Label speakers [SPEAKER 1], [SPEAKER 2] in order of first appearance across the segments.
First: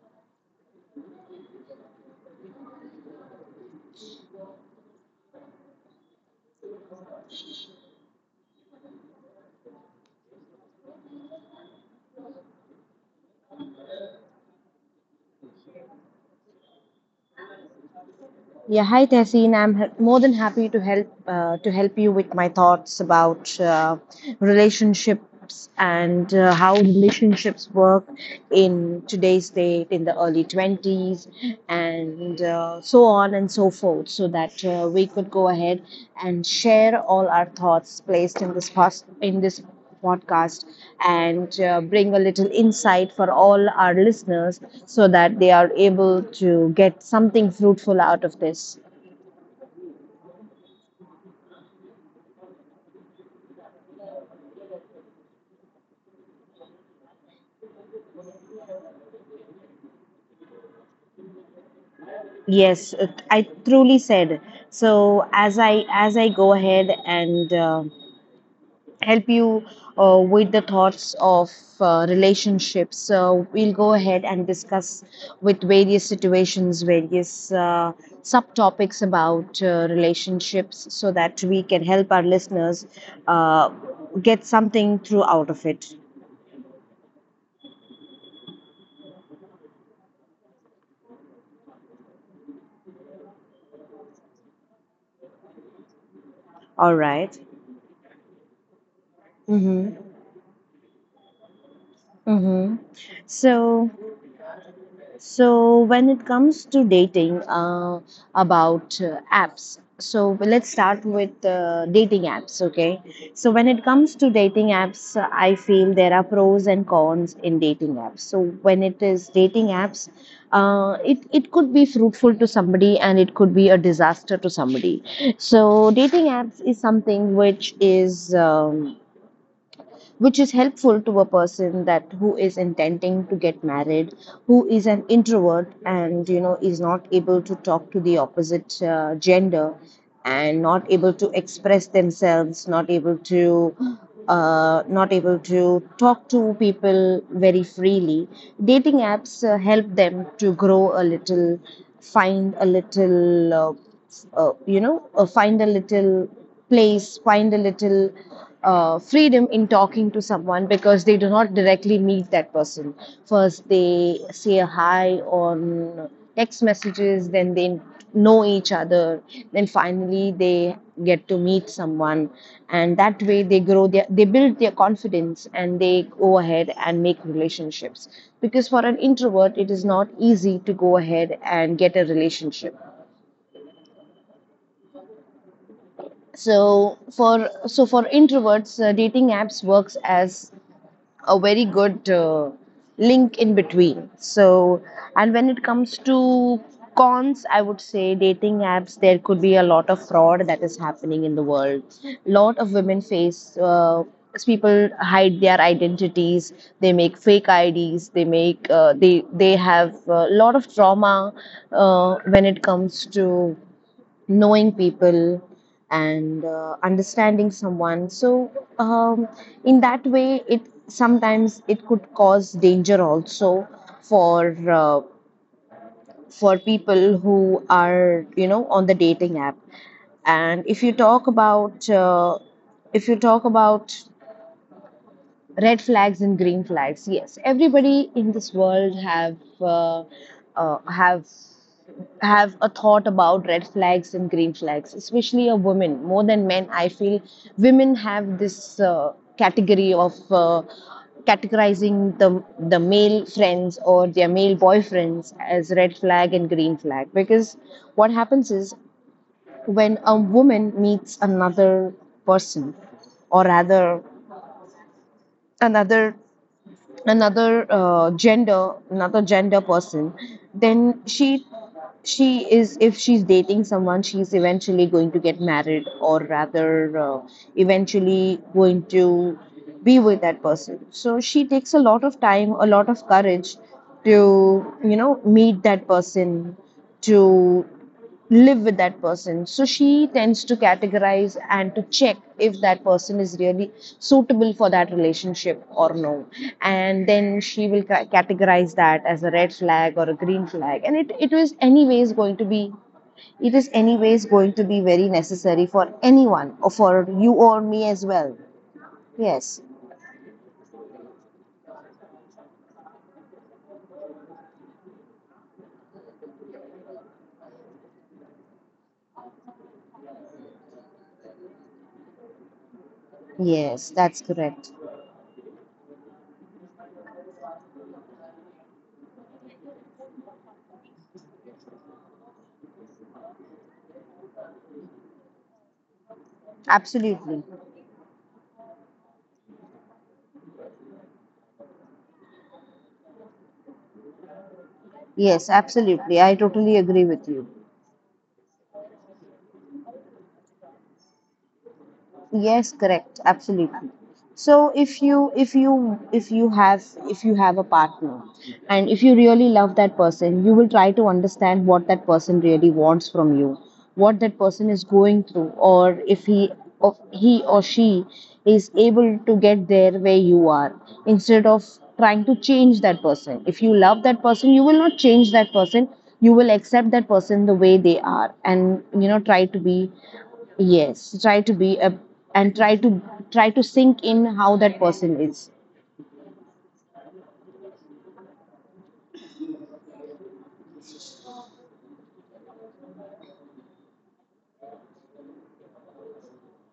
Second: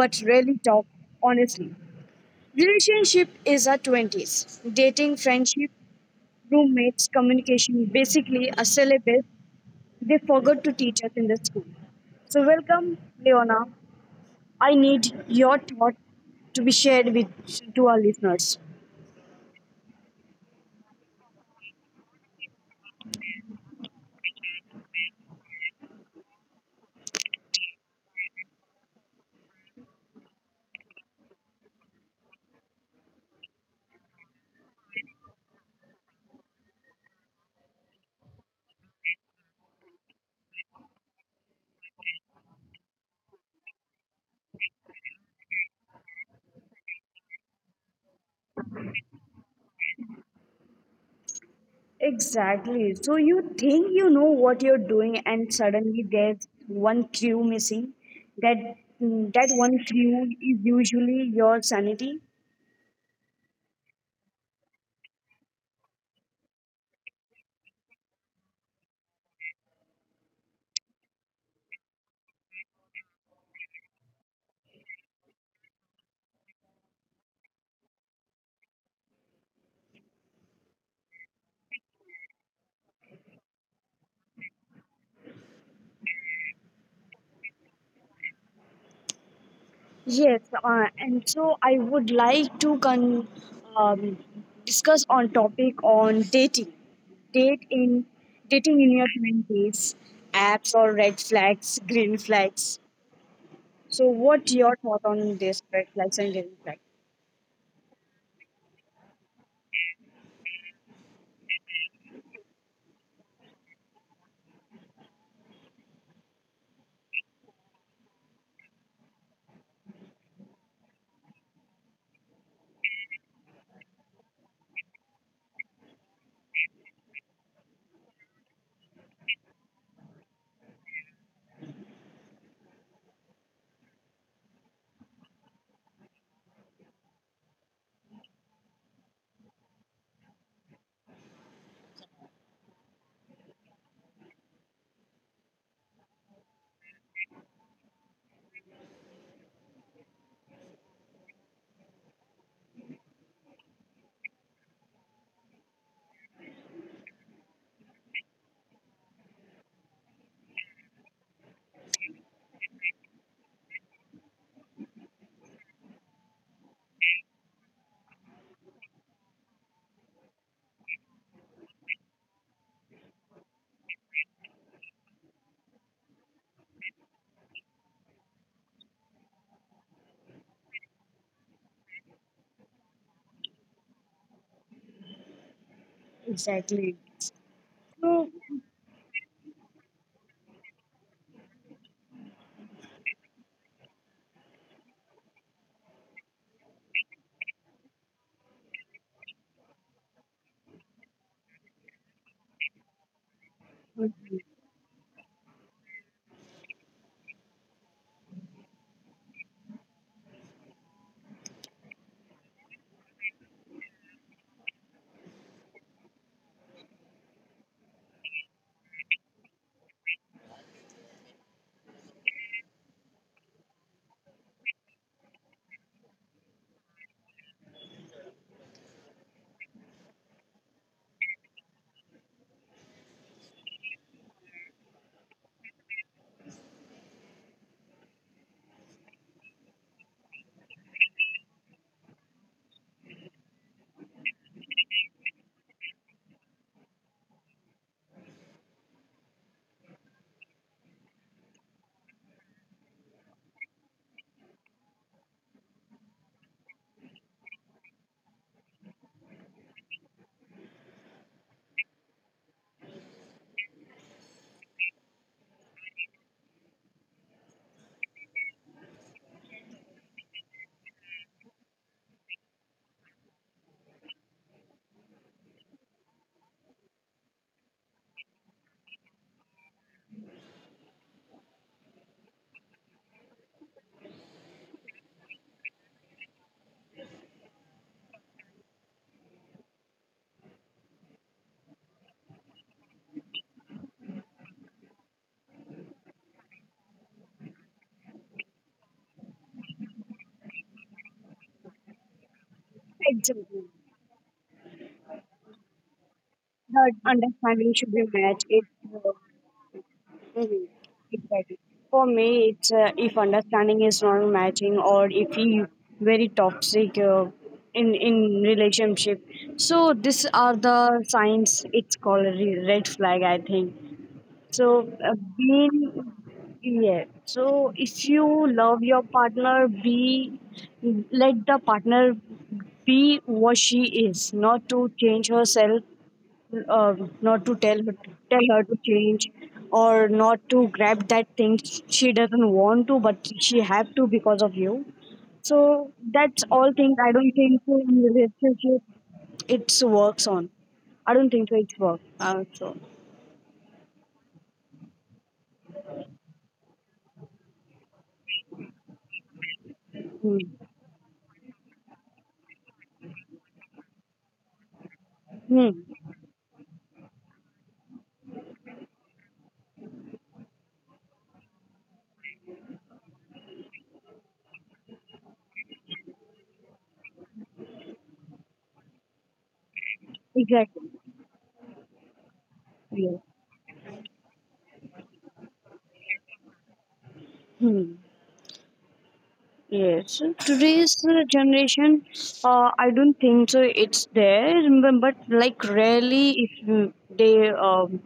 [SPEAKER 1] but rarely talk honestly. Relationship is our 20s. Dating, friendship, roommates, communication, basically a syllabus they forgot to teach us in the school. So, welcome, Leona. I need your thought to be shared with to our listeners.
[SPEAKER 2] Yeah, hi Tehseen. I'm more than happy to help, to help you with my thoughts about relationships, and how relationships work in today's date, in the early 20s, and so on and so forth, so that we could go ahead and share all our thoughts placed in this in this podcast, and bring a little insight for all our listeners so that they are able to get something fruitful out of this.
[SPEAKER 1] Exactly. So you think you know what you're doing, and suddenly there's one clue missing. That that one clue is usually your sanity.
[SPEAKER 2] Yes, I truly said. So as I as I go ahead and help you with the thoughts of relationships. So we'll go ahead and discuss with various situations, various subtopics about relationships so that we can help our listeners uh, get something through out of it.
[SPEAKER 1] Yes, and so I would like to um, discuss on topic on dating, date in dating in your twenties,
[SPEAKER 2] All right.
[SPEAKER 1] apps or red flags, green flags.
[SPEAKER 2] Mm-hmm.
[SPEAKER 1] So, what your thought on this red
[SPEAKER 2] Mm-hmm.
[SPEAKER 1] flags and green flags?
[SPEAKER 2] So So when it comes to dating, about apps. So let's start with dating apps, okay? So when it comes to dating apps, I feel there are pros and cons in dating apps. So when it is dating apps, it could be fruitful to somebody, and it could be a disaster to somebody. So dating apps is something which is helpful to a person, that who is intending to get married, who is an introvert and is not able to talk to the opposite gender, and not able to express themselves, not able to not able to talk to people very freely. Dating apps help them to grow a little, find a little, uh, find a little place, find a little freedom in talking to someone, because they do not directly meet that person. First, they say a hi on text messages, then they know each other, then finally they get to meet someone, and that way they build their confidence, and they go ahead and make relationships, because for an introvert it is not easy to go ahead and get a relationship.
[SPEAKER 1] Exactly. So,
[SPEAKER 2] So for introverts, dating apps works as a very good link in between. So, and when it comes to cons, I would say dating apps, there could be a lot of fraud that is happening in the world. Lot of women face. People hide their identities, they make fake ids, they make they have a lot of trauma when it comes to knowing people and understanding someone. So um, in that way, it sometimes it could cause danger also for people who are on the dating app. And if you talk about, if you talk about red flags and green flags, yes, everybody in this world uh, have have a thought about red flags and green flags, especially a woman, more than men, I feel. Women have this category of categorizing the male friends or their male boyfriends as red flag and green flag. Because what happens is, when a woman meets another person, or rather another another gender person, then she is if she's dating someone, she's eventually going to get married, or rather eventually going to be with that person. So she takes a lot of time, a lot of courage, to meet that person, to live with that person. So she tends to categorize and to check if that person is really suitable for that relationship or no. And then she will categorize that as a red flag or a green flag. And
[SPEAKER 1] exactly,
[SPEAKER 2] it is anyways going to be,
[SPEAKER 1] the
[SPEAKER 2] very
[SPEAKER 1] understanding should be
[SPEAKER 2] necessary
[SPEAKER 1] met.
[SPEAKER 2] for
[SPEAKER 1] It, uh,
[SPEAKER 2] anyone, or for you or me as
[SPEAKER 1] mhm,
[SPEAKER 2] well.
[SPEAKER 1] exactly. For
[SPEAKER 2] Yes.
[SPEAKER 1] me, it's if understanding is not matching, or if he very toxic, in relationship. So these are the signs. It's called a red flag, I think. So, being,
[SPEAKER 2] Yes, that's correct.
[SPEAKER 1] yeah. So if you love your partner, be, let the partner be what she is, not to change herself, uh, not to tell her, tell her to change,
[SPEAKER 2] Absolutely.
[SPEAKER 1] or not to grab that thing she doesn't want to but she have to because of you. So that's all things I don't
[SPEAKER 2] Yes,
[SPEAKER 1] think so in
[SPEAKER 2] absolutely. I totally agree with you.
[SPEAKER 1] relationship it's works on. I don't think so it's work, so
[SPEAKER 2] Yes, correct. Absolutely. So if you have a partner, and if
[SPEAKER 1] hmm.
[SPEAKER 2] you really love that person, you will try to understand what that person really wants from you,
[SPEAKER 1] Hmm,
[SPEAKER 2] what that person is going through, or if he, or he or she is able to get there where you are, instead of trying to change that person. If you love that person, you will not change that person. You will accept that person the way they are, and
[SPEAKER 1] exactly,
[SPEAKER 2] try to be. Yes, try to be
[SPEAKER 1] yeah.
[SPEAKER 2] a, and try to sink in how that person is.
[SPEAKER 1] Hmm. Yes, today's generation, I don't think so. It's there, but, like rarely if they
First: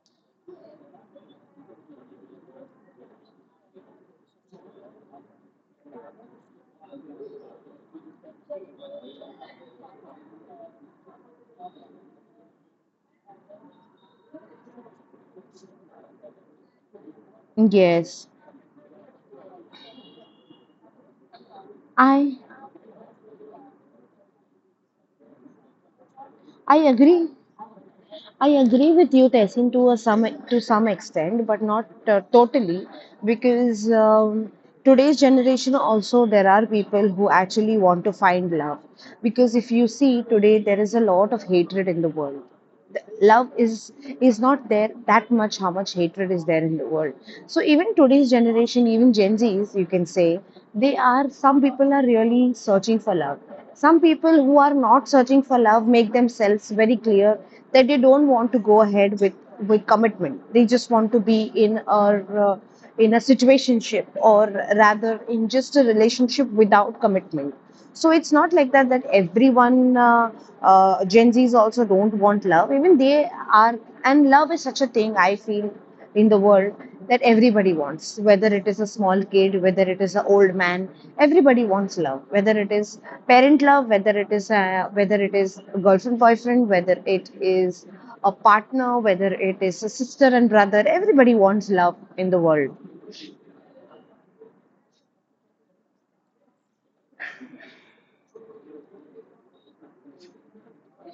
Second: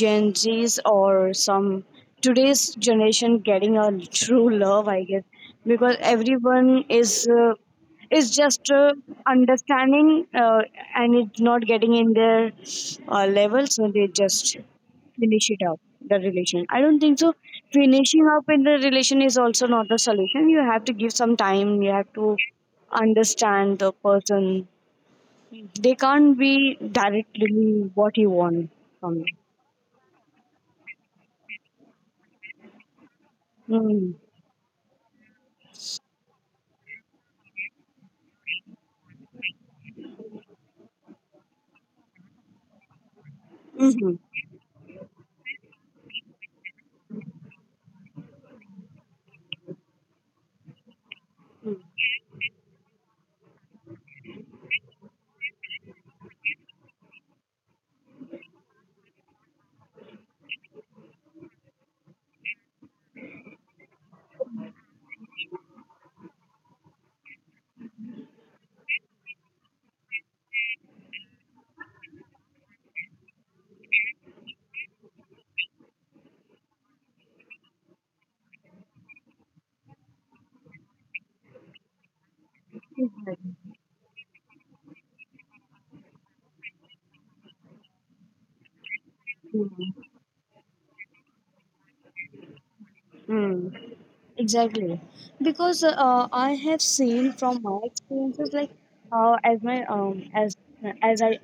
[SPEAKER 1] Gen Zs or some today's generation getting a true love, I guess, because everyone is just understanding, and it's not getting in their level, so they just finish it up the relation. I don't think so finishing
[SPEAKER 2] Yes,
[SPEAKER 1] up in the relation is also not the solution. You have to give some time, you have
[SPEAKER 2] I
[SPEAKER 1] to understand the person. They can't be
[SPEAKER 2] I agree.
[SPEAKER 1] directly what you want
[SPEAKER 2] I
[SPEAKER 1] from you.
[SPEAKER 2] agree with you, Tessin, to a some to some extent, but not totally,
[SPEAKER 1] Mm.
[SPEAKER 2] because today's generation also, there are people who actually want to find love. Because if you see today, there is a lot of hatred in the world. Love
[SPEAKER 1] Mm-hmm.
[SPEAKER 2] is not there that much. How much hatred is there in the world? So even today's generation, even Gen Zs, you can say, they are. Some people are really searching for love. Some people who are not searching for love make themselves very clear that they don't want to go ahead with commitment. They just want to be in a, uh, in a situationship, or rather in just a relationship without commitment. So it's not like that, that everyone Gen Zs also don't want love. Even they are, and love is such a thing, I feel, in the world, that everybody wants, whether it is a small kid, whether it is an old man, everybody wants love, whether it is
[SPEAKER 1] Exactly.
[SPEAKER 2] parent love, whether whether it is a girlfriend, boyfriend, whether it is a partner, whether it is a sister and brother, everybody wants love in the world.
[SPEAKER 1] Mm. Exactly. Because I have seen from my experiences, like, as my as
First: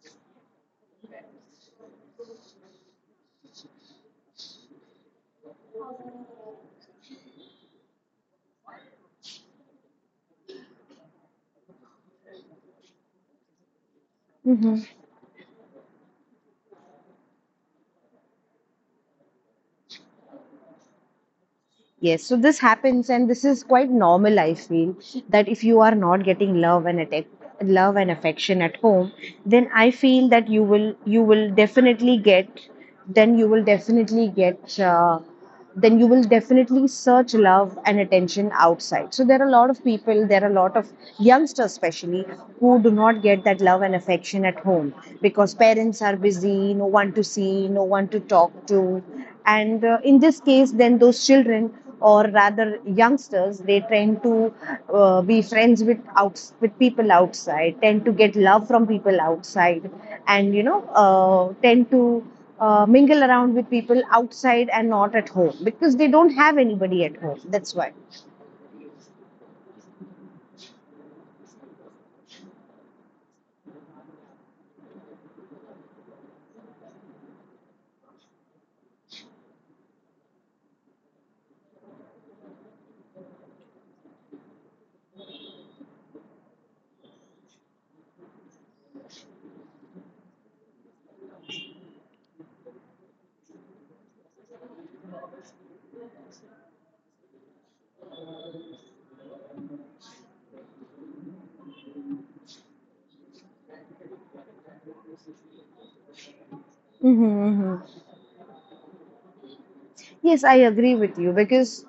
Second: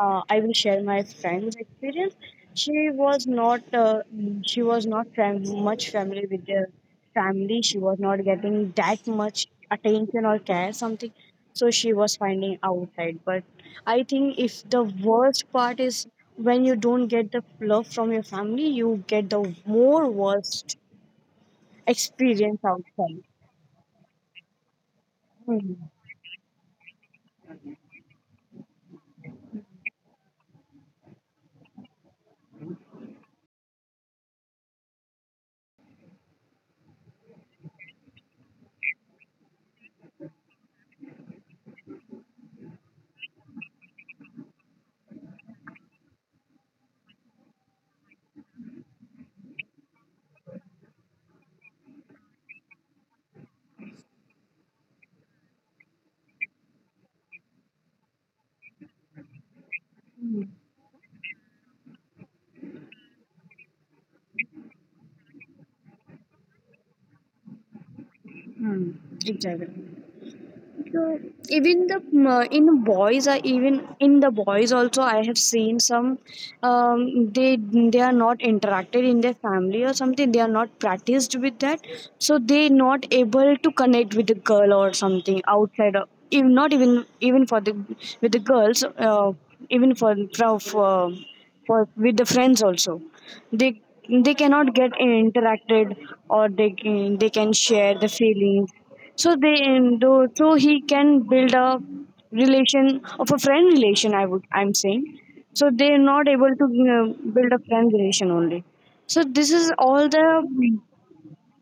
[SPEAKER 1] I will share my friend's experience. She was not much familiar with the family. She was not getting that much attention or care, something. So she was finding outside. But I think, if the
[SPEAKER 2] Mm-hmm.
[SPEAKER 1] worst part is, when you don't get the love from your family, you get the more worst
[SPEAKER 2] Yes, so
[SPEAKER 1] experience
[SPEAKER 2] this
[SPEAKER 1] outside.
[SPEAKER 2] happens, and this is quite normal. I feel that
[SPEAKER 1] Mm,
[SPEAKER 2] if you are not getting love and affection at home, then I feel that you will definitely get, then you will definitely get, uh, then you will definitely search love and attention outside. So there are a lot of youngsters, especially, who do not get that love and affection at home, because parents are busy, no one to see, no one to talk to. And in this case, then those children, or rather youngsters, they tend to be friends with people outside, tend to get love from people outside, and tend to mingle around with people outside, and not at home, because they don't have anybody at home. That's why.
[SPEAKER 1] mm, exactly. So even the in boys are, even in the boys also I have seen some, they are not interacted in their family or something, they are not practiced with that, so they not able to connect with the girl or something outside of, even not even even for the with the girls, even for- with the friends also, they they cannot get interacted, or they can share the feelings. So they and so he can build a relation of a friend relation, I would, I'm saying, so they're not able to, you know, build
[SPEAKER 2] Mm-hmm.
[SPEAKER 1] a friend relation only. So this is all
[SPEAKER 2] Yes, I
[SPEAKER 1] the,
[SPEAKER 2] agree with you, because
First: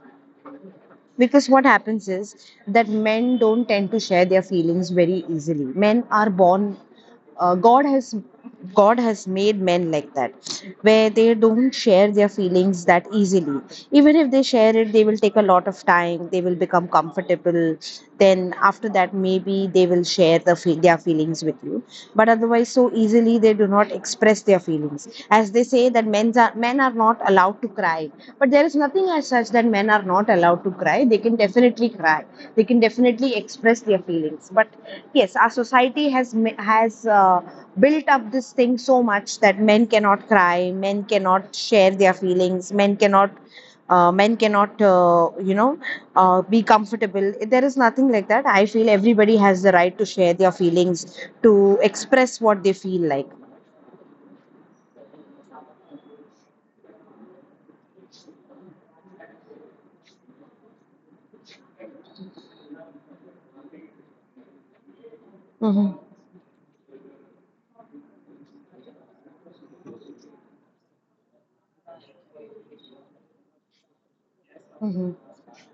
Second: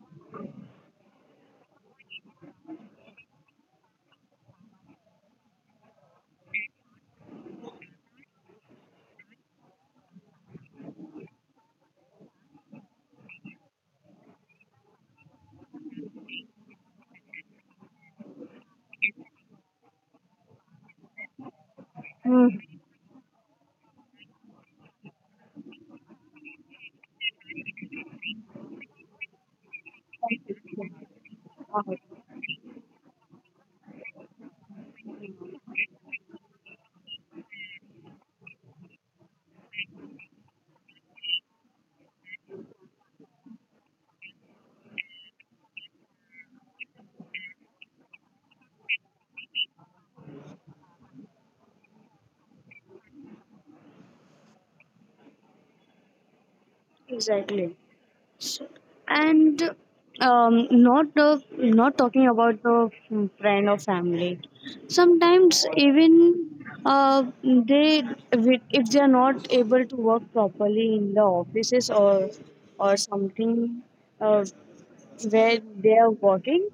[SPEAKER 2] because what happens is that men don't tend to share their feelings very easily. Men are born uh, god has god has made men like that, where they don't share their feelings that easily. Even if they share it, they will take a lot of time, they will become comfortable, then after that maybe they will share the their feelings with you. But
[SPEAKER 1] mm,
[SPEAKER 2] otherwise, so easily they do not express their feelings, as they say that men are not allowed to cry. But there is nothing as such that men are not allowed to cry. They can definitely cry, they can definitely express their feelings. But yes, our society has has uh, built up this thing so much that men cannot cry, men cannot share their feelings, men cannot be comfortable. There is nothing like that, I feel. Everybody has the right to share their feelings, to express what they feel like.
[SPEAKER 1] exactly. So, and not the, not talking about the friend or family. Sometimes even
[SPEAKER 2] Mm-hmm.
[SPEAKER 1] they, if they are not able to work properly in the offices or something, uh, where they are
[SPEAKER 2] Mm-hmm.
[SPEAKER 1] working,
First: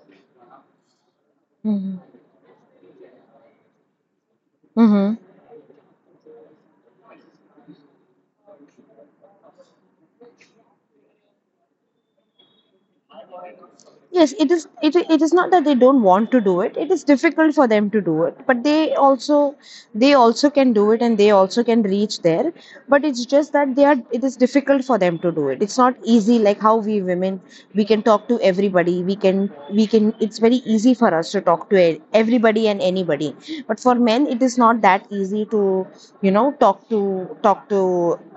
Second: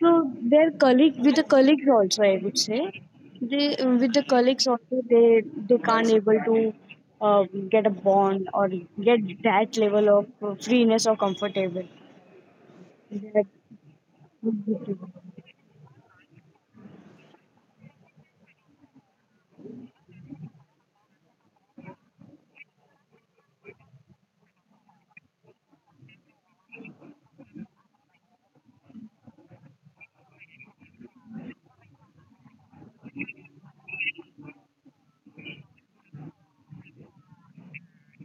[SPEAKER 1] so their colleague with the colleagues
[SPEAKER 2] Mm-hmm.
[SPEAKER 1] also, I would say, they with the colleagues also
[SPEAKER 2] Mm-hmm.
[SPEAKER 1] they can't able to get a bond or get that level of freeness or comfortable.
[SPEAKER 2] Yes, it is. It is not that they don't want to do it. It is difficult for them to do it, but they also can do it, and they also can reach there. But it's just that they are. It is difficult for them to do it. It's not easy, like how we women, we can talk to everybody. We can. It's very easy for us to talk to everybody and anybody. But for men, it is not that easy to talk to, talk to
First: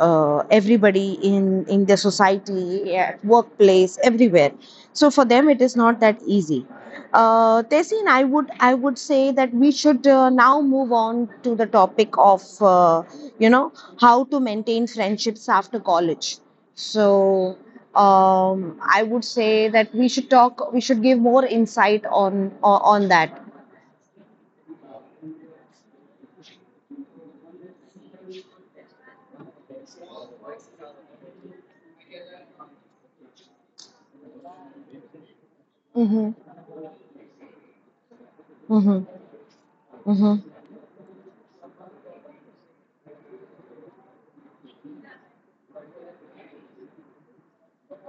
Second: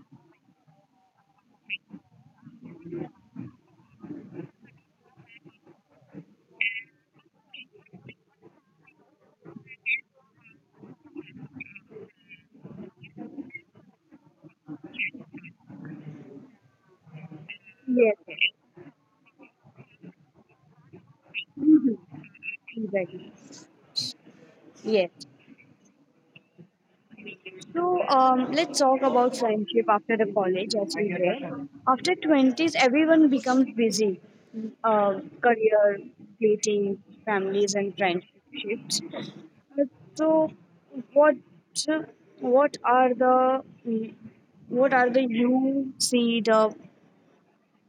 [SPEAKER 2] everybody in the society, at workplace, everywhere. So for them, it is not that easy. Tessin, I would say that we should now move on to the topic of you know how to maintain friendships after college. So
[SPEAKER 1] Yes,
[SPEAKER 2] I would say that we should talk. We should give more insight
[SPEAKER 1] yes,
[SPEAKER 2] on that.
[SPEAKER 1] exactly. Yes. So, let's talk about friendship after the college, as we were. After twenties, everyone becomes busy, uh, career,
[SPEAKER 2] Mm-hmm.
[SPEAKER 1] dating, families, and
[SPEAKER 2] Mm-hmm.
[SPEAKER 1] friendships.
[SPEAKER 2] Mm-hmm.
[SPEAKER 1] So, what are the, mm, what are the, you see the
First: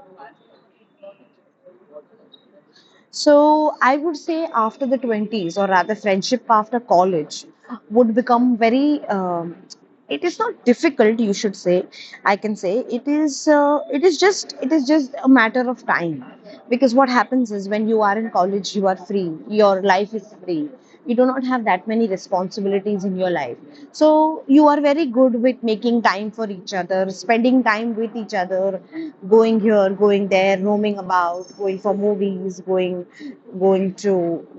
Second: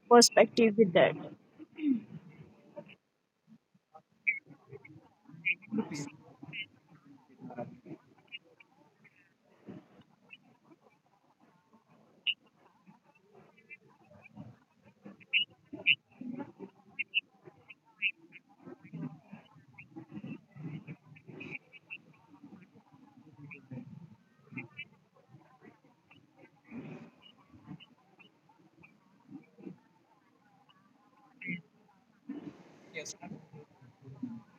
[SPEAKER 1] perspective with that?
[SPEAKER 2] So I would say after the 20s, or rather, friendship after college would become very. It is not difficult, you should say, I can say it is it is just a matter of time. Because what happens is, when you are in college, you are free, your life is free, you do not have that many responsibilities in your life. So you are very good with making time for each other, spending time with each other, going here, going there, roaming about, going for movies, going people going to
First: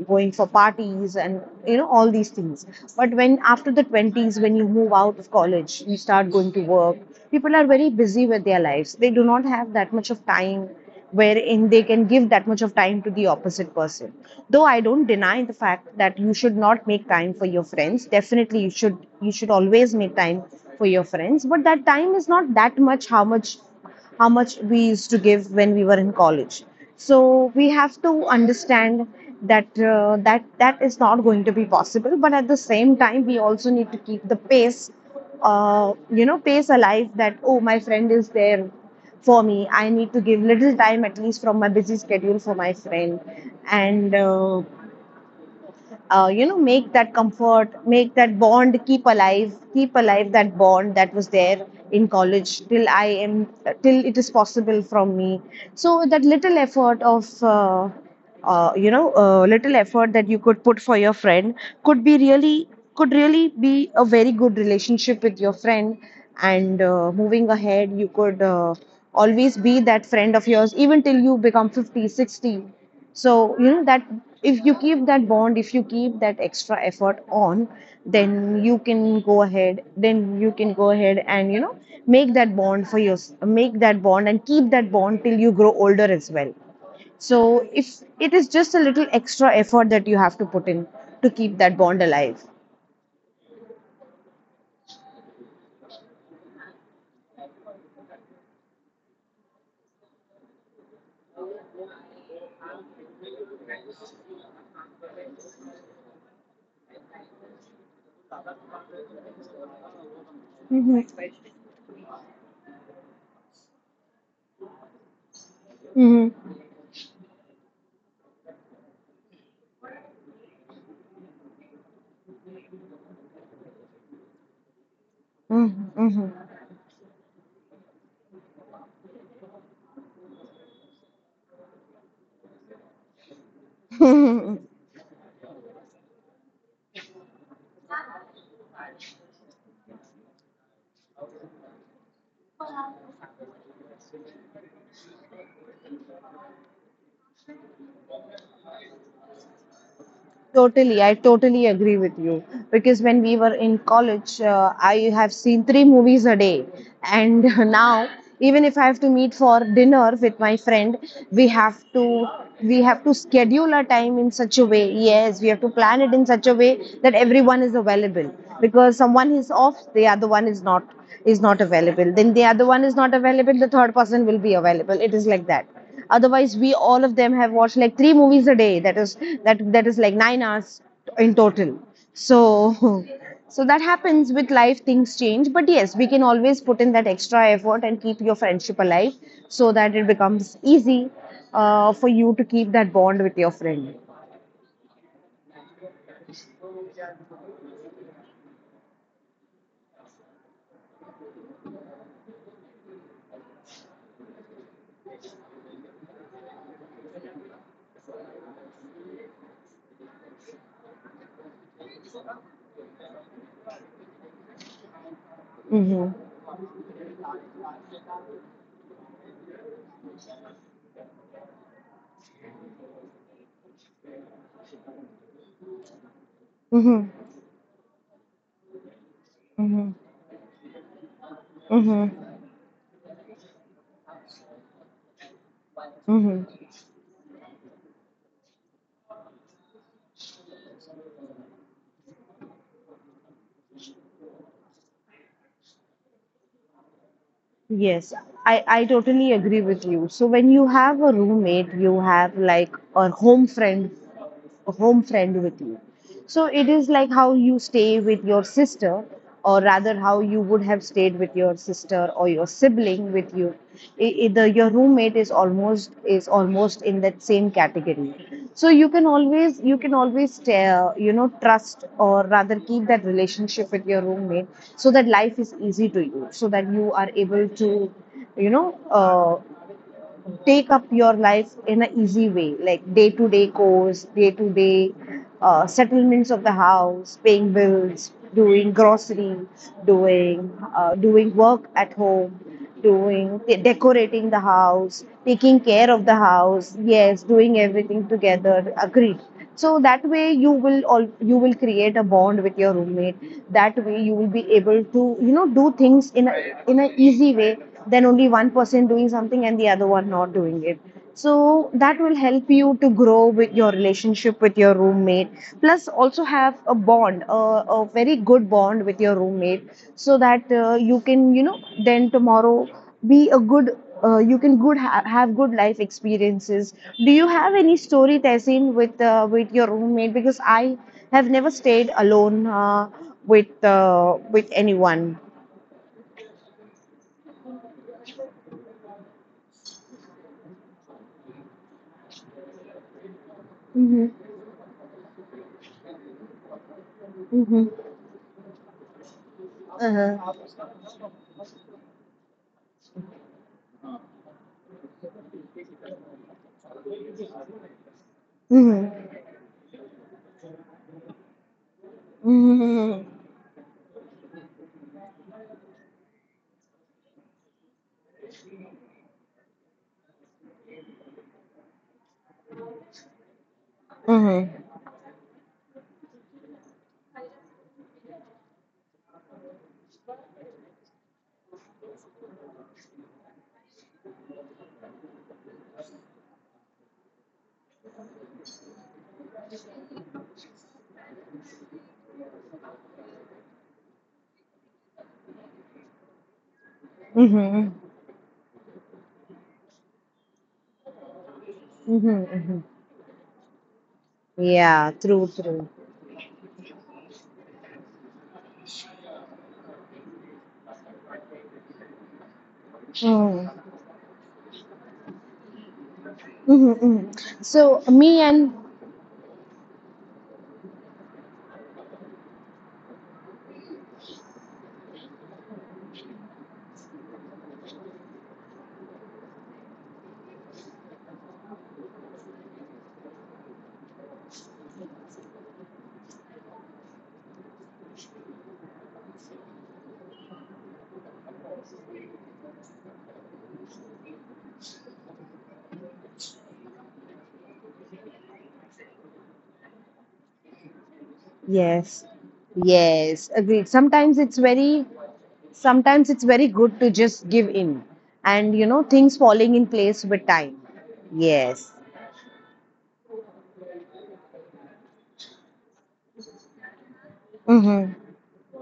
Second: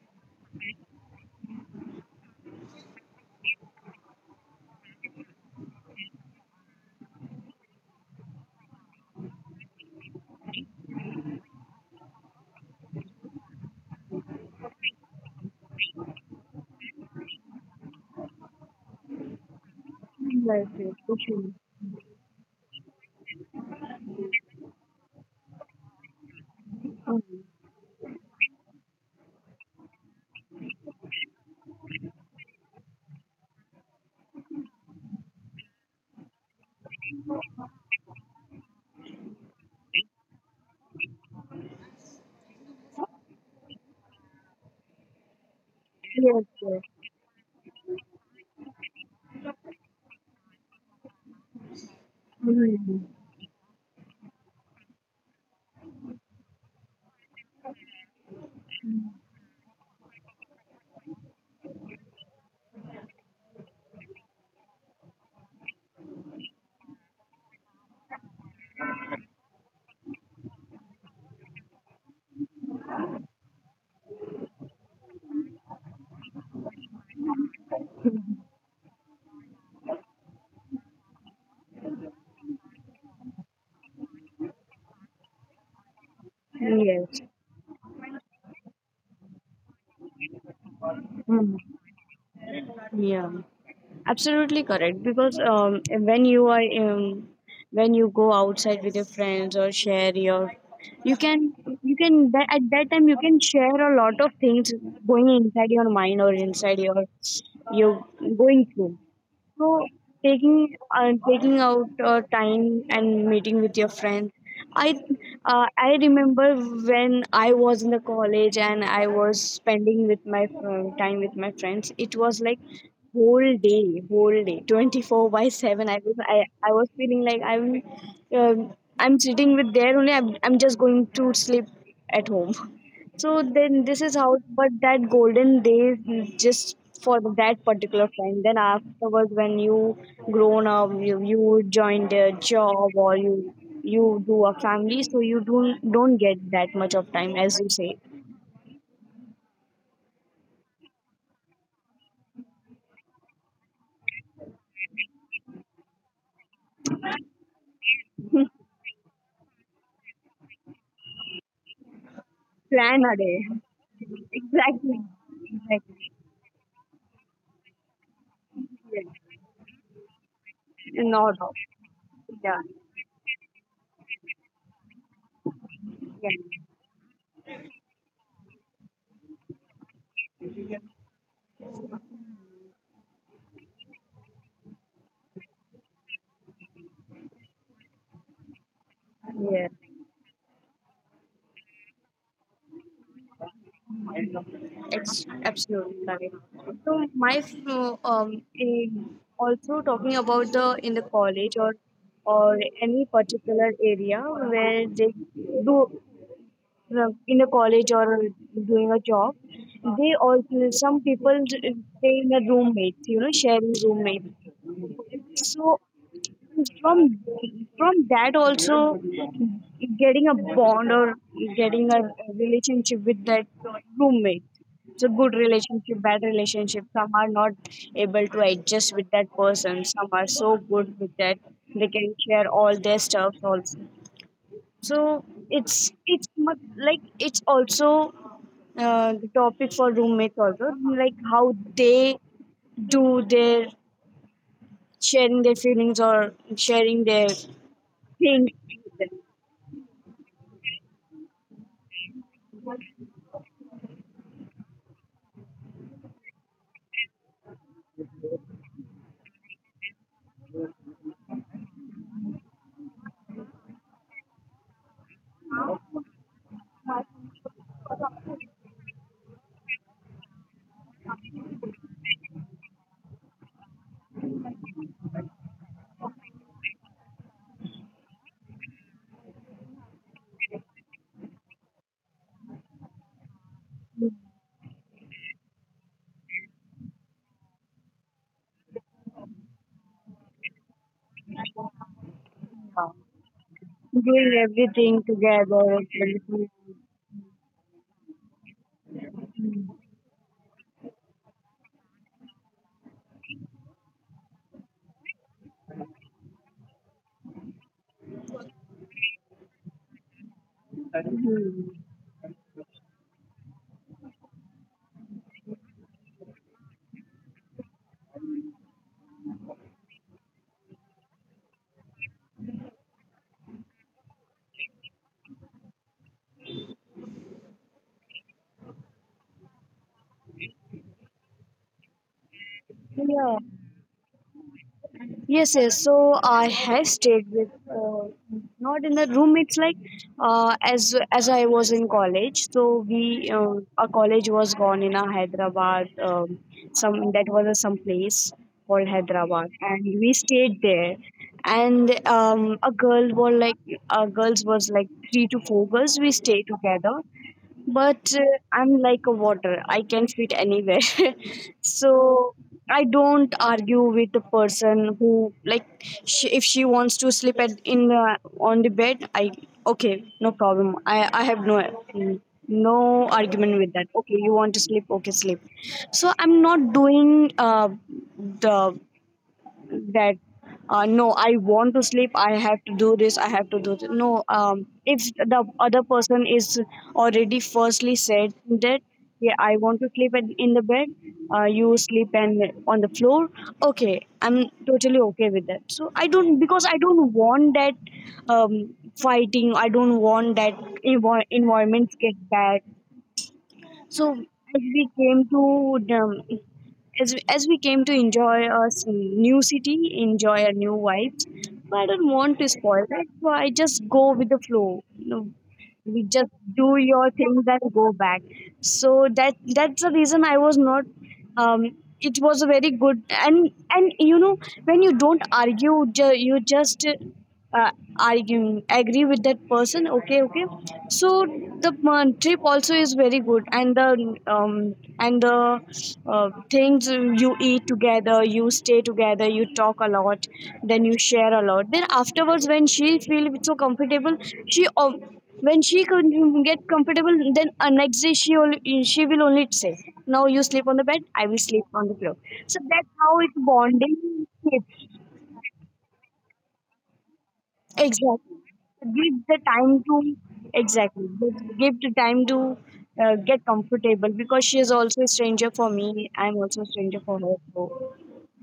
[SPEAKER 2] going for parties, and all these things. But when after the 20s, when you move out of college, you start going to work. People are very busy with their lives, they do not have that much of time, wherein they can give that much of time to the opposite person. Though I don't deny the fact that you should not make time for your friends. Definitely you should always make time
[SPEAKER 1] Yes,
[SPEAKER 2] for
[SPEAKER 1] yes,
[SPEAKER 2] your
[SPEAKER 1] for sure.
[SPEAKER 2] friends, but that time is not that much. How much we used to give when we were in college. So
[SPEAKER 1] Mm.
[SPEAKER 2] we have to understand that that is not going to be possible. But at the same time, we also need to keep the pace you know pace alive. That, oh, my friend is there for me, I need to give little time at least from my busy schedule for my friend. And
[SPEAKER 1] Yes,
[SPEAKER 2] make
[SPEAKER 1] yes.
[SPEAKER 2] that comfort, make that bond, keep alive that bond that was there in college till I
[SPEAKER 1] Mm.
[SPEAKER 2] am till it is possible from me. So that little effort that you could put for your friend could be really could really be a very good relationship with your friend. And moving ahead, you could always be that friend of yours even till you become 50, 60. So you know that if you keep that bond, if you keep that extra effort on, then you can go ahead then you can go ahead and make that bond for your make that bond and keep that bond till you grow older as well. So
[SPEAKER 1] Yes.
[SPEAKER 2] if it is just a little extra effort that you have to put in to keep that
[SPEAKER 1] Mm.
[SPEAKER 2] bond alive.
[SPEAKER 1] Yeah, absolutely correct. Because when you go outside with your friends or share your, you can, you can that, at that time you can share a lot of things going inside your mind or inside your, you going through. So taking
[SPEAKER 2] Mm-hmm.
[SPEAKER 1] taking out time and meeting with your friends, I, I
[SPEAKER 2] Mm-hmm.
[SPEAKER 1] remember when I was in the college and I was spending with my time with my friends, it was like whole day 24 by 7. I was, I was feeling like I'm, um, I'm sitting with there only, I'm just going to sleep at home. So then this is how.
[SPEAKER 2] Mm-hmm.
[SPEAKER 1] But that golden days, just for that particular time, then afterwards when you grown up, you joined a job or you do a family, so you don't get that much of time as you say.
[SPEAKER 2] Totally, I totally agree with you. Because when we were in college, I have seen three movies a day. And now, even if I have to meet for dinner with my friend, we have to we have to
[SPEAKER 1] Plan a day,
[SPEAKER 2] schedule our time in such a way.
[SPEAKER 1] exactly,
[SPEAKER 2] Yes, we have to plan it in
[SPEAKER 1] exactly.
[SPEAKER 2] such a way that everyone is available. Because someone is off, the other one is not is
[SPEAKER 1] No
[SPEAKER 2] not
[SPEAKER 1] no.
[SPEAKER 2] available. Then the other one
[SPEAKER 1] Yeah,
[SPEAKER 2] is not available, the third person will be available. It is like that. Otherwise, we all of them have watched like three movies a day. That is like 9 hours in total. So so that happens with life. Things change, but yes, we can always put in that extra effort and keep your friendship alive, so
[SPEAKER 1] yeah,
[SPEAKER 2] that it becomes easy for you to keep that bond with your friend.
[SPEAKER 1] it's absolutely right. So my in also talking about the, in the college or any particular area where they do, in the college or doing a job, they also some people stay in a roommate, you know, sharing roommates. So
[SPEAKER 2] Mm-hmm.
[SPEAKER 1] from from that also getting a bond or getting a relationship with that roommate, it's a good relationship, bad relationship,
[SPEAKER 2] Mm-hmm.
[SPEAKER 1] some are not able to adjust with that
[SPEAKER 2] Mm-hmm.
[SPEAKER 1] person, some are so good with that,
[SPEAKER 2] Mm-hmm.
[SPEAKER 1] they can share all their stuff also. So it's it's
[SPEAKER 2] Mm-hmm.
[SPEAKER 1] like, it's also the topic for roommates also, like how they do their sharing their feelings or sharing their
[SPEAKER 2] Yes, I,
[SPEAKER 1] things,
[SPEAKER 2] I totally agree with you. So when you have a roommate, you have like a home friend with you. So it is like how you stay with your sister, or rather, how you would have stayed with your sister or your sibling with you. Your roommate is almost in that same category. So you can always trust, or rather keep that relationship with your roommate, so that life is easy to you, so that you are able to you know uh, take up your life in an easy way, like day to day chores, day to day settlements of the house, paying bills, doing grocery, doing work at home, doing decorating the house,
[SPEAKER 1] doing
[SPEAKER 2] taking
[SPEAKER 1] everything
[SPEAKER 2] care of the
[SPEAKER 1] together,
[SPEAKER 2] house. Yes,
[SPEAKER 1] it's,
[SPEAKER 2] doing everything together. Agreed. So that way you will create a bond with your roommate. That way you will be able to do things in in an easy way, than only one person doing something and the other one not doing it. So that will help you to grow with your relationship with your roommate, plus also have a bond, a very good bond with your roommate. So that you can then tomorrow be a good you can good ha- have good life experiences. Do you have any story, Tehseen, with your roommate? Because I have never stayed alone
[SPEAKER 1] yeah.
[SPEAKER 2] with anyone.
[SPEAKER 1] Yes, yes, so I have stayed with, uh, not in the roommates like, uh, as as I was in college so we,
[SPEAKER 2] Mm-hmm.
[SPEAKER 1] our college was gone in a Hyderabad, some
[SPEAKER 2] Mm-hmm.
[SPEAKER 1] that was a some place called Hyderabad
[SPEAKER 2] Uh-huh.
[SPEAKER 1] and we stayed there. And a girl were like, girls was like three to four girls we stayed together, but
[SPEAKER 2] Mm-hmm.
[SPEAKER 1] I'm like a water. I can fit anywhere. So
[SPEAKER 2] Mm-hmm.
[SPEAKER 1] I don't argue with the person who like, she, if she wants to sleep at in the on the bed, I, okay, no problem. I have no, no argument with that. Okay,
[SPEAKER 2] Mm-hmm.
[SPEAKER 1] you want to sleep? Okay, sleep. So I'm not doing the that no, I want to sleep, I have to do this, I have to do this. No, if the other person is already firstly said that, yeah, I want to sleep in the bed, you sleep and on the floor, okay, I'm totally okay with that. So I don't because I don't
[SPEAKER 2] Mm-hmm.
[SPEAKER 1] want that, um, fighting, I don't want that environment get
[SPEAKER 2] Mm-hmm.
[SPEAKER 1] bad. So
[SPEAKER 2] Yeah,
[SPEAKER 1] as
[SPEAKER 2] true,
[SPEAKER 1] we came
[SPEAKER 2] true.
[SPEAKER 1] to the, as we came to enjoy a new city, enjoy a new vibes, but I don't want to spoil that. So
[SPEAKER 2] Mm-hmm.
[SPEAKER 1] I just go with the flow, you know, we just
[SPEAKER 2] Mm-hmm.
[SPEAKER 1] do
[SPEAKER 2] Mm-hmm.
[SPEAKER 1] your things
[SPEAKER 2] So
[SPEAKER 1] and
[SPEAKER 2] me
[SPEAKER 1] go
[SPEAKER 2] and,
[SPEAKER 1] back. So that that's the reason I was not, um it was a very good and you know when you don't argue, you just, uh, arguing, agree with that person, okay, okay. So the, trip also is very good, and the, and the things, you eat together, you stay together, you talk a lot, then you share a lot. Then afterwards when she feels so comfortable, she when she could get comfortable, then next day she only, she will only say, "Now you sleep on the bed, I will sleep
[SPEAKER 2] yes.
[SPEAKER 1] on the floor." So that's
[SPEAKER 2] Yes,
[SPEAKER 1] how it
[SPEAKER 2] agreed. Sometimes
[SPEAKER 1] bonding
[SPEAKER 2] it's very
[SPEAKER 1] is.
[SPEAKER 2] Sometimes it's very good to just give in, and,
[SPEAKER 1] Exactly,
[SPEAKER 2] things
[SPEAKER 1] give
[SPEAKER 2] falling
[SPEAKER 1] the
[SPEAKER 2] in place
[SPEAKER 1] time to,
[SPEAKER 2] with time.
[SPEAKER 1] exactly, give,
[SPEAKER 2] Yes.
[SPEAKER 1] give the time to get comfortable. Because she is also a stranger for me, I'm also a stranger for her, so
[SPEAKER 2] Mm-hmm.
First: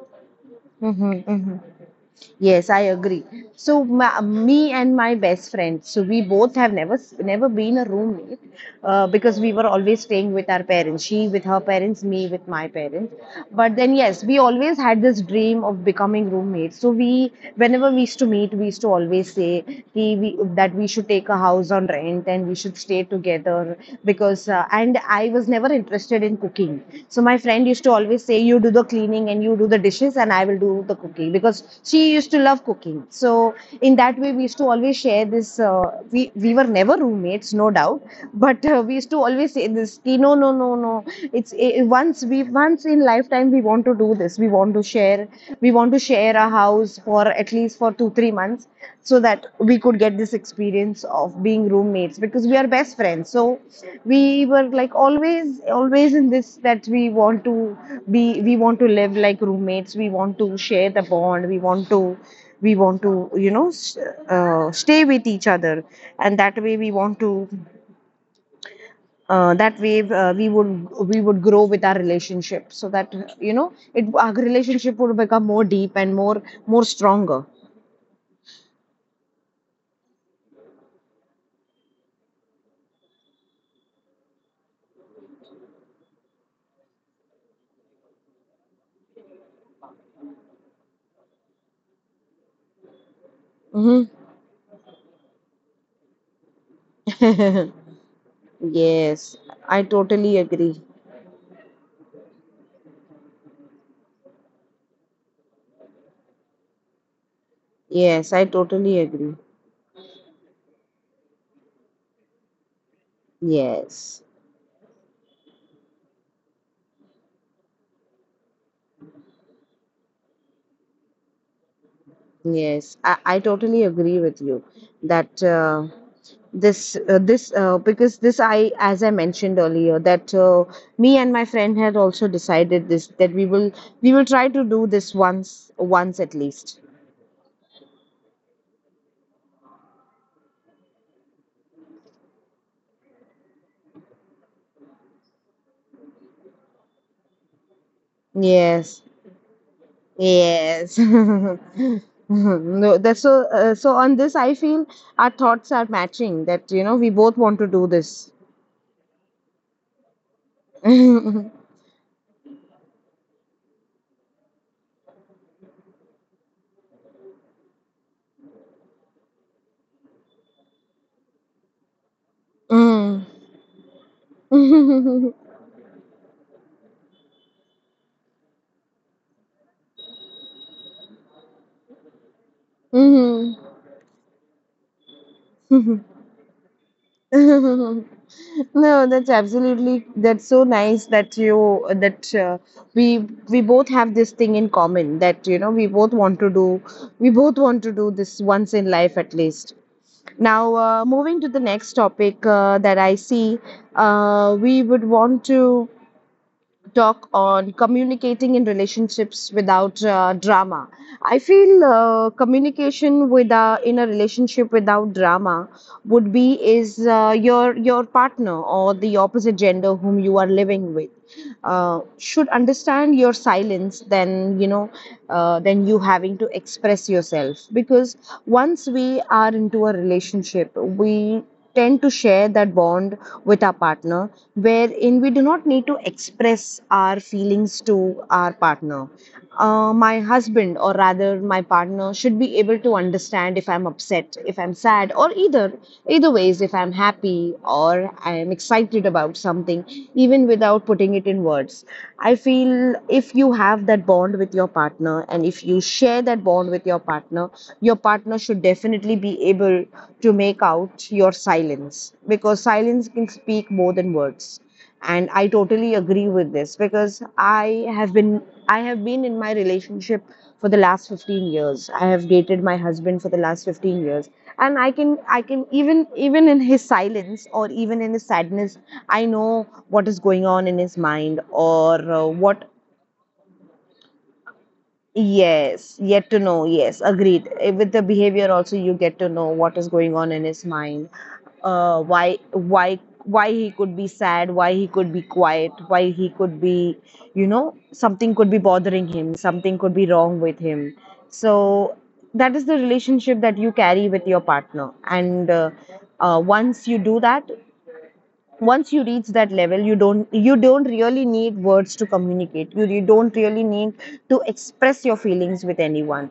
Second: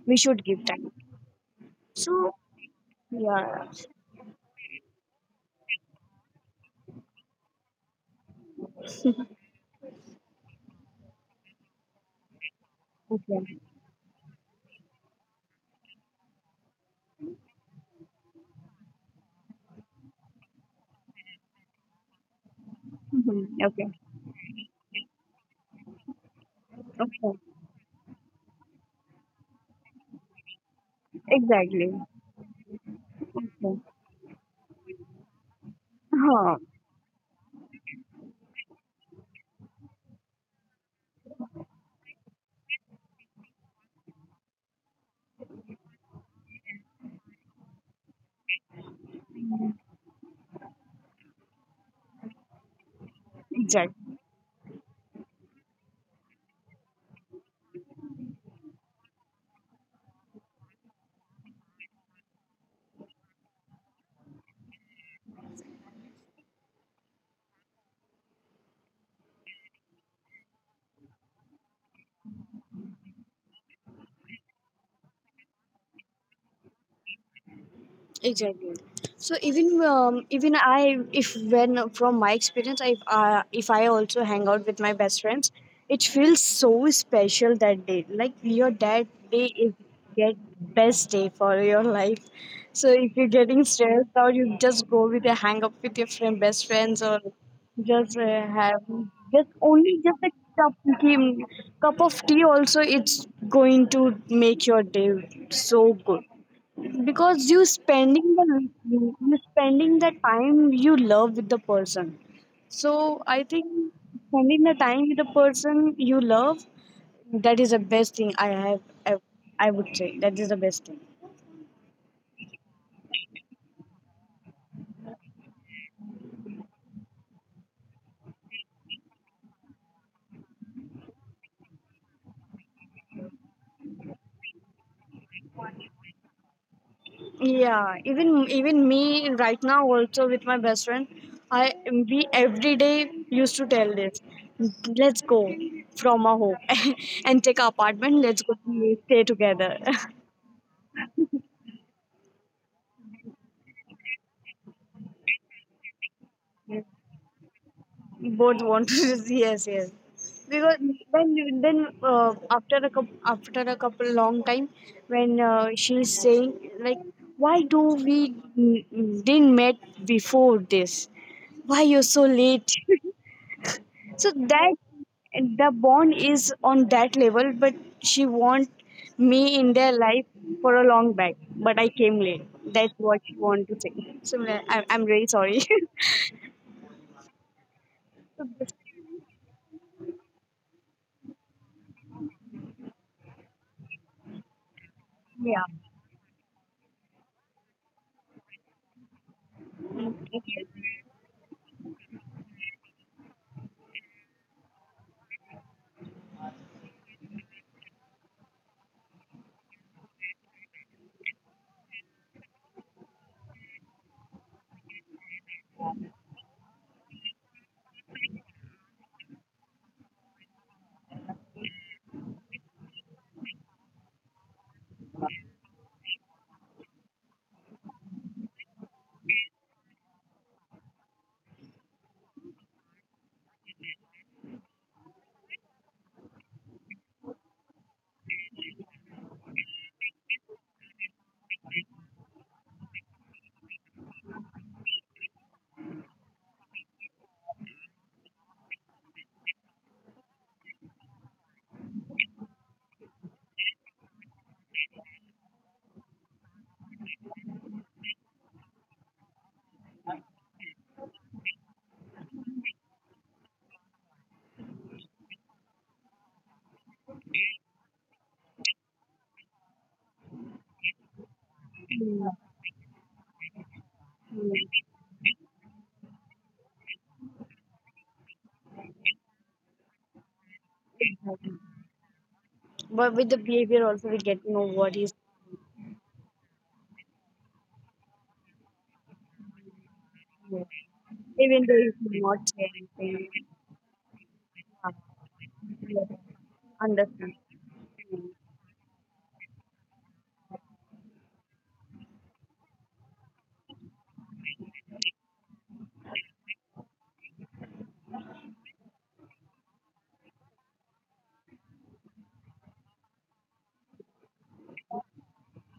[SPEAKER 1] we should give time.
[SPEAKER 2] Mm-hmm. Mm-hmm.
[SPEAKER 1] So
[SPEAKER 2] Yes, I agree.
[SPEAKER 1] yeah,
[SPEAKER 2] So ma me and my best friend, so we both have never never been a roommate, because we were always staying with our parents. She with her parents, me with my parents.
[SPEAKER 1] okay,
[SPEAKER 2] But then yes, we always had this dream of becoming roommates. So we, whenever we used to meet, we used to always say, "Ki that we should take a house on rent, and we should stay
[SPEAKER 1] mhm,
[SPEAKER 2] together,"
[SPEAKER 1] okay,
[SPEAKER 2] because and I was never interested in cooking. So
[SPEAKER 1] okay,
[SPEAKER 2] my friend used to always say, "You do the cleaning and you do the dishes, and I will do the cooking," because
[SPEAKER 1] exactly,
[SPEAKER 2] she used to love cooking. So
[SPEAKER 1] okay,
[SPEAKER 2] in that way, we used to always share this. We
[SPEAKER 1] huh,
[SPEAKER 2] were never roommates, no doubt, but we used to always say this. "Ki, no, no, no, no. It's once in lifetime we want to do this. We want to share. We want to share a house for at least for 2-3 months, so that we could get this experience of being roommates. Because we are best friends, so
[SPEAKER 1] exactly.
[SPEAKER 2] we were like always in this, that be we want to live like roommates. We want to share the bond. We want to you know s- stay with each other. And that way we want to that way we would grow with our relationship, so that you know it our relationship would become more deep, and more stronger.
[SPEAKER 1] Exactly, so even even I, if when from my experience, I, if I also hang out with my best friends, it feels so special that day, like your that day is, get best day for your life. So if you're getting
[SPEAKER 2] Hmm.
[SPEAKER 1] stressed out, you just go with a hang up with your friend best friends, or just have
[SPEAKER 2] Yes,
[SPEAKER 1] just
[SPEAKER 2] I
[SPEAKER 1] only,
[SPEAKER 2] totally
[SPEAKER 1] just a
[SPEAKER 2] agree.
[SPEAKER 1] cup, cup of tea also, it's going to make your day so good. Because you
[SPEAKER 2] Yes, I
[SPEAKER 1] spending the,
[SPEAKER 2] totally agree.
[SPEAKER 1] you spending the time you love with the person. So I think,
[SPEAKER 2] Yes,
[SPEAKER 1] spending the time with the person you love, that is the best thing I have, ev- I would say that is the best thing.
[SPEAKER 2] yes, I totally agree with you. That this this because this, I as I mentioned earlier, that me and my friend had also decided this, that we will try to do this once at least.
[SPEAKER 1] Yeah, even even me right now also with my best friend, I, we every day used to tell this, let's go from our home and take our apartment, let's go,
[SPEAKER 2] Yes,
[SPEAKER 1] we stay together.
[SPEAKER 2] yes. No, that's so. So on this, I feel our thoughts are matching. That we both want to do this.
[SPEAKER 1] Both want to. Yes, yes, because then you-, then after a couple long time, when she's saying like, why do we didn't met before this, why you're so late?
[SPEAKER 2] Mm.
[SPEAKER 1] So that
[SPEAKER 2] Mhm.
[SPEAKER 1] the bond is on that level, but she want me in their life for a long back, but I came late. That's
[SPEAKER 2] Hmm.
[SPEAKER 1] what she want to say. So I-, I'm really sorry. So,
[SPEAKER 2] No,
[SPEAKER 1] this-,
[SPEAKER 2] that's absolutely. That's so nice that you that we we both have this thing in common. That we
[SPEAKER 1] yeah.
[SPEAKER 2] both want to do. We both want to do this once in life at least. Now, moving to the next topic that I see, we would want to talk on communicating in relationships without drama. I feel communication with in a relationship without drama would be is your partner or the opposite gender whom you are living with should understand your silence, than than you having to express yourself. Because once we are into a relationship, we tend to share that bond with our partner, wherein we do not need to express our feelings to our partner. My husband, or rather my partner, should be able to understand if I'm upset, if I'm sad, or either ways, if I'm happy or I am excited about something, even without putting it in words. I feel if you have that bond with your partner and if you share that bond with your partner should definitely be able to make out your silence, because silence can speak more than words. And I totally agree with this, because have been I have been in my relationship for the last 15 years. I have dated my husband for the last 15 years, and I can even in his silence or even in his sadness, I know what is going on in his mind, or what.
[SPEAKER 1] But with the behavior also we get to know what he's
[SPEAKER 2] Yes, yet to know. Yes, agreed. With the behavior also, you get to know what is going on in his mind,
[SPEAKER 1] doing,
[SPEAKER 2] uh,
[SPEAKER 1] even though
[SPEAKER 2] why,
[SPEAKER 1] he's not
[SPEAKER 2] why,
[SPEAKER 1] sharing
[SPEAKER 2] why he
[SPEAKER 1] anything,
[SPEAKER 2] could be sad, why he could be
[SPEAKER 1] uh,
[SPEAKER 2] quiet, why he
[SPEAKER 1] yeah,
[SPEAKER 2] could be,
[SPEAKER 1] understand,
[SPEAKER 2] something could be bothering him, something could be wrong with him. So that is the relationship that you carry with your partner, and once you do that, once you reach that level, you don't really need words to communicate. You don't really need to express your feelings with anyone.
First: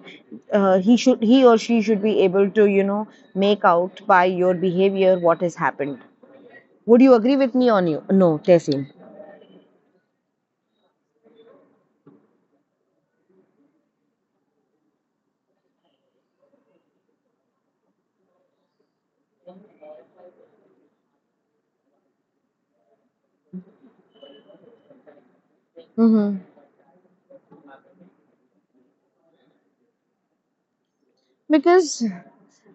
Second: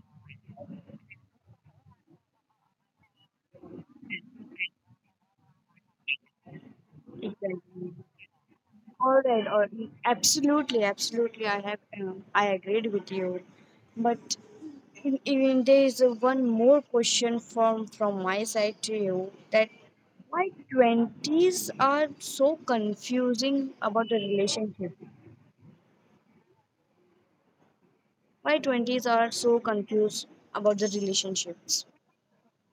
[SPEAKER 2] He or she should be able to make out by your behavior what has happened. Would you agree with me on
[SPEAKER 1] exactly.
[SPEAKER 2] you no tessim?
[SPEAKER 1] All right, all right, absolutely, absolutely. I have, I agreed with you. But in, even there is, one more question from my side to you, that why twenties are so confusing about the relationship?
[SPEAKER 2] Mm-hmm.
[SPEAKER 1] Why twenties are so confused about the relationships?
[SPEAKER 2] because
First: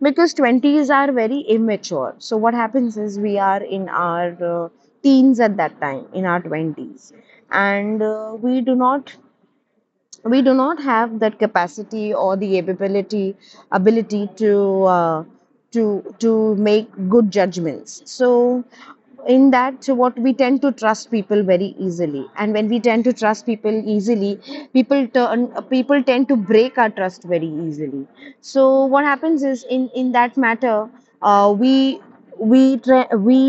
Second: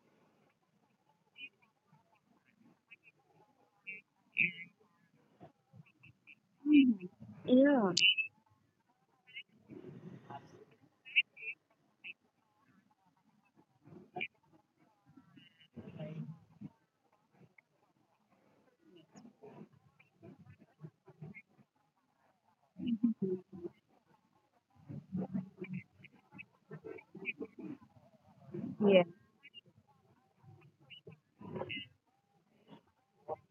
[SPEAKER 2] because 20s are very immature. So what happens is we are in our uh, teens at that time, in our 20s,
[SPEAKER 1] Yeah.
[SPEAKER 2] and we do not have that capacity or the ability to make good judgments. So in that, so what, we tend to trust people very easily, and when we tend to trust people easily, people tend to break our trust very easily. So
[SPEAKER 1] Yeah.
[SPEAKER 2] what happens is, in that matter, uh, we we tra- we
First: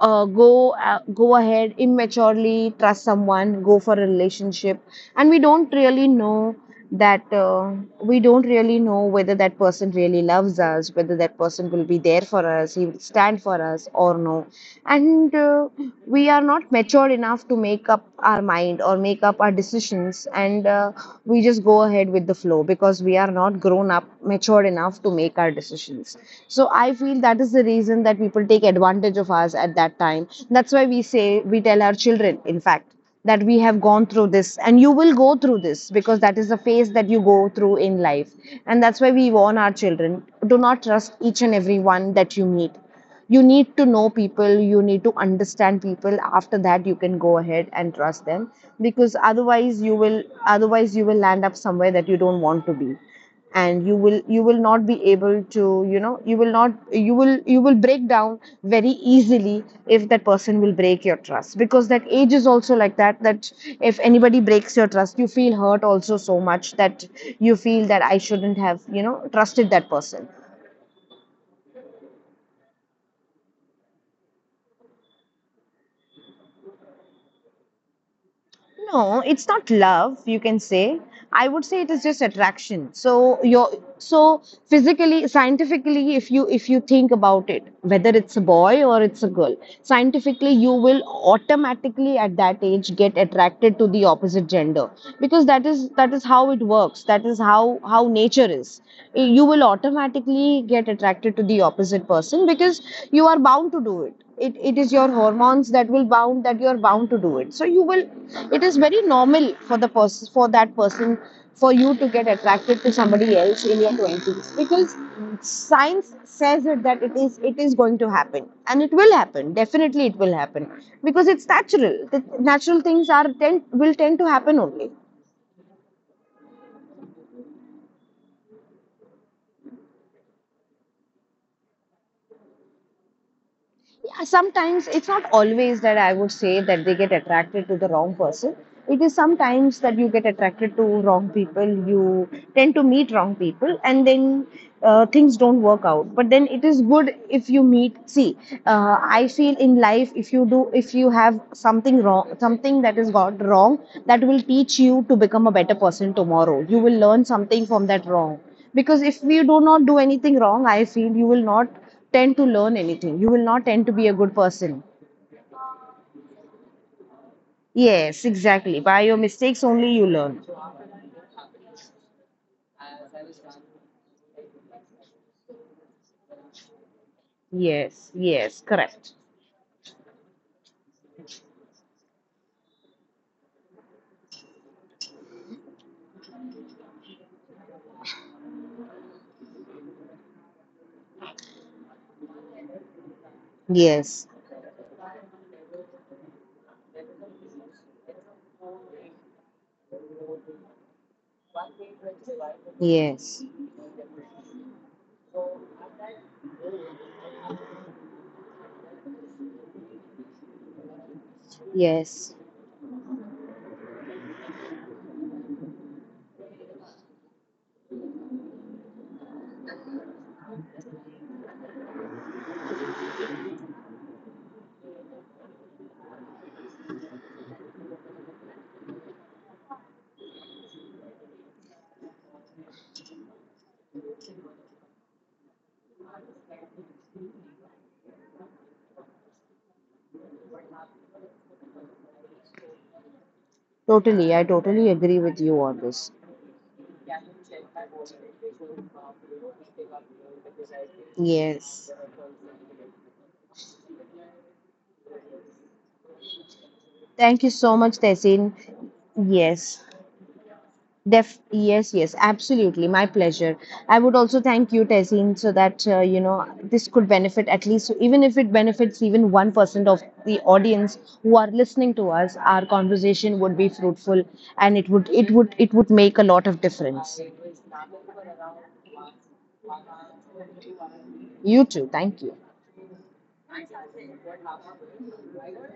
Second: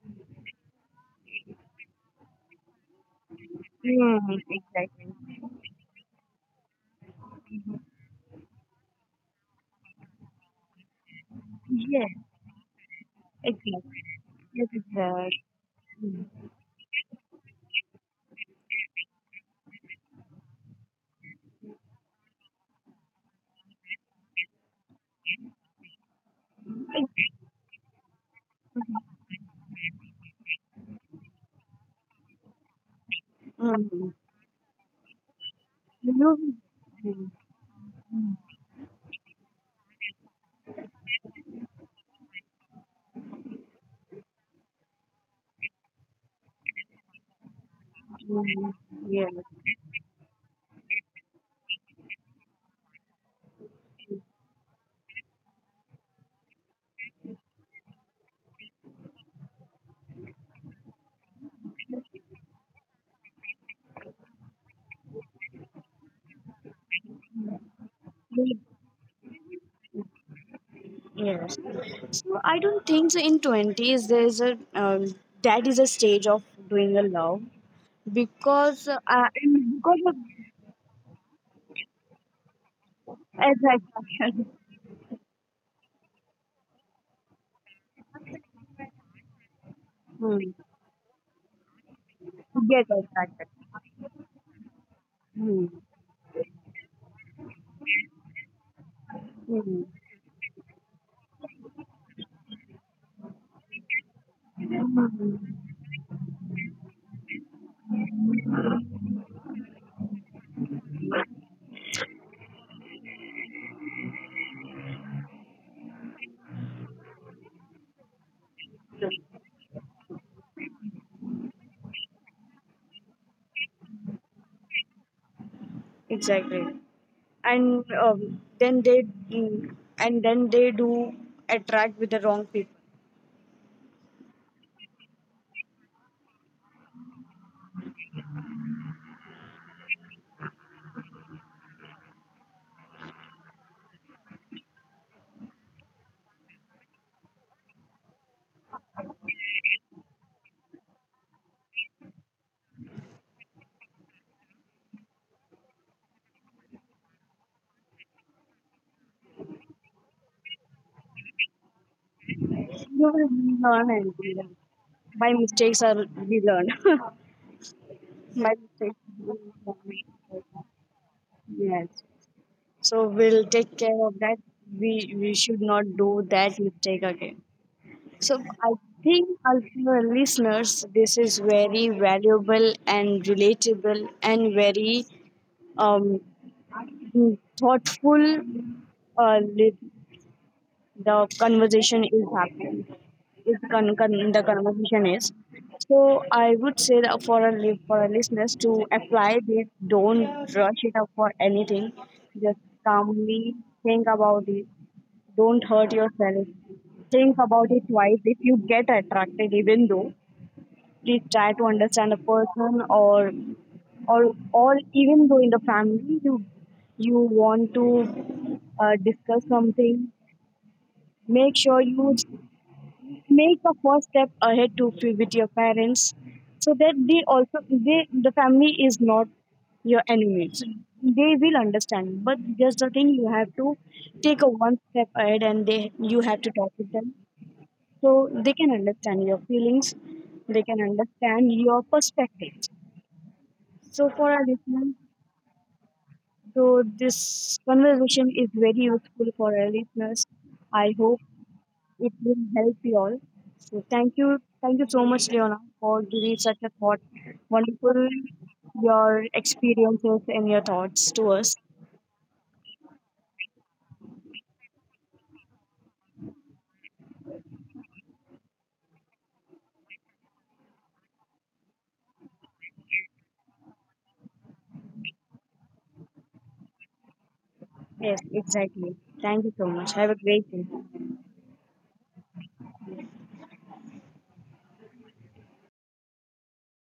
[SPEAKER 2] uh, go uh, go ahead, immaturely trust someone, go for a
[SPEAKER 1] Mm,
[SPEAKER 2] relationship, and we
[SPEAKER 1] exactly.
[SPEAKER 2] don't really know that we don't really know whether that person really loves us, whether that person will be
[SPEAKER 1] Yes,
[SPEAKER 2] there for us, he will stand for us
[SPEAKER 1] exactly,
[SPEAKER 2] or no.
[SPEAKER 1] that is right.
[SPEAKER 2] And we are not matured enough to make up our mind or make up our decisions, and we just go ahead with the flow because we are not grown up matured enough to make our decisions. So I feel
[SPEAKER 1] Ex-
[SPEAKER 2] that is the reason that people take advantage of us at that time. That's why we say, we tell our children in fact, that we have gone
[SPEAKER 1] Mm,
[SPEAKER 2] through this and you will go through this
[SPEAKER 1] you
[SPEAKER 2] because
[SPEAKER 1] know,
[SPEAKER 2] that is the phase that you
[SPEAKER 1] mm,
[SPEAKER 2] go through in life. And that's why we warn our children, do not trust each and every one that you meet. You need to know people, you need to understand people, after that you can go ahead and trust them.
[SPEAKER 1] mm,
[SPEAKER 2] Because
[SPEAKER 1] yes,
[SPEAKER 2] otherwise you will land up somewhere that you don't want to be, and you will not be able to, you will not, you will break down very easily if that person will break your trust, because that age is also like that, that if anybody breaks your trust you feel hurt also so much that you feel that I
[SPEAKER 1] you-
[SPEAKER 2] shouldn't have, trusted that person.
[SPEAKER 1] yes. So I don't think so, in twenties, there is a, um, that is a stage of doing a love because
[SPEAKER 2] No, it's not
[SPEAKER 1] and because
[SPEAKER 2] love,
[SPEAKER 1] of,
[SPEAKER 2] you can say. I would say it is just attraction. So your so
[SPEAKER 1] exactly.
[SPEAKER 2] physically, scientifically, if you think about it, whether it's a boy or it's a girl, scientifically
[SPEAKER 1] Hmm.
[SPEAKER 2] you will automatically at that
[SPEAKER 1] Yes.
[SPEAKER 2] age get
[SPEAKER 1] Exactly.
[SPEAKER 2] attracted to the opposite gender, because that
[SPEAKER 1] Hmm.
[SPEAKER 2] is that is how it works. That is how nature is. You will
[SPEAKER 1] Hmm,
[SPEAKER 2] automatically get attracted to the opposite person because you are bound to do it. It is your hormones that will bound, that you are bound to do it, so you will, it is very normal for the person for that person, for you to get attracted to somebody else in your 20s, because science says it, that it is going to happen, and it will happen, definitely it will happen, because it's natural, the natural things are tend to happen only.
[SPEAKER 1] exactly. And then they, mm, and then they do attract with the wrong people.
[SPEAKER 2] Yeah, sometimes it's not always that I would say that they get attracted to the wrong person. It is sometimes that you get attracted to wrong people, you tend to meet wrong people, and then things don't work out. But then it is good if you meet. See, I feel in life if you do, if you have something wrong, something that is got wrong, that will teach you to become a better person tomorrow. You will learn something from that wrong. Because if you do not do anything wrong, I feel you will not tend to learn
[SPEAKER 1] You will
[SPEAKER 2] anything. You will
[SPEAKER 1] learn,
[SPEAKER 2] not
[SPEAKER 1] and
[SPEAKER 2] tend to
[SPEAKER 1] we
[SPEAKER 2] be a
[SPEAKER 1] learn,
[SPEAKER 2] good person.
[SPEAKER 1] my mistakes are we learn. My
[SPEAKER 2] Yes,
[SPEAKER 1] mistakes,
[SPEAKER 2] exactly. By your
[SPEAKER 1] we
[SPEAKER 2] mistakes
[SPEAKER 1] learn.
[SPEAKER 2] only you learn.
[SPEAKER 1] Yes. So we'll take care of that. We should not do that mistake again. So
[SPEAKER 2] Yes,
[SPEAKER 1] I
[SPEAKER 2] yes,
[SPEAKER 1] think
[SPEAKER 2] correct.
[SPEAKER 1] our listeners, this is very valuable and relatable and very, um, thoughtful, uh, the conversation is happening, the
[SPEAKER 2] Yes,
[SPEAKER 1] conversation is, so I would say that for our for our listeners to apply this, don't rush it up for anything, just calmly
[SPEAKER 2] yes,
[SPEAKER 1] think about it, don't hurt yourself, think about it twice. If you get attracted, even though, please try to understand a
[SPEAKER 2] yes.
[SPEAKER 1] person, or even though in the family you, you want to discuss something, make sure you make a first step ahead to with your parents, so that they also, they, the family is not your enemies, they will understand, but just the thing you have to take a one step ahead and they you have to talk with them, so they can understand your feelings, they can understand your perspectives. So for
[SPEAKER 2] Totally,
[SPEAKER 1] our
[SPEAKER 2] I totally
[SPEAKER 1] listeners,
[SPEAKER 2] agree with you on this.
[SPEAKER 1] so this conversation is very useful for our listeners, I hope
[SPEAKER 2] Yes.
[SPEAKER 1] it will help you all. So thank you so much, Leona, for giving such a thought,
[SPEAKER 2] Thank you so much,
[SPEAKER 1] wonderful,
[SPEAKER 2] Tessin.
[SPEAKER 1] your
[SPEAKER 2] Yes.
[SPEAKER 1] experiences and your thoughts to
[SPEAKER 2] Def
[SPEAKER 1] us.
[SPEAKER 2] yes, yes, absolutely. My pleasure. I would also thank you, Tezin, so that this could benefit at least, so even if it benefits even 1% of the audience who are listening to us, our conversation would be fruitful, and it would make a lot of difference.
[SPEAKER 1] Yes, exactly. Thank you so much. Have a great day.
[SPEAKER 2] You too. Thank you.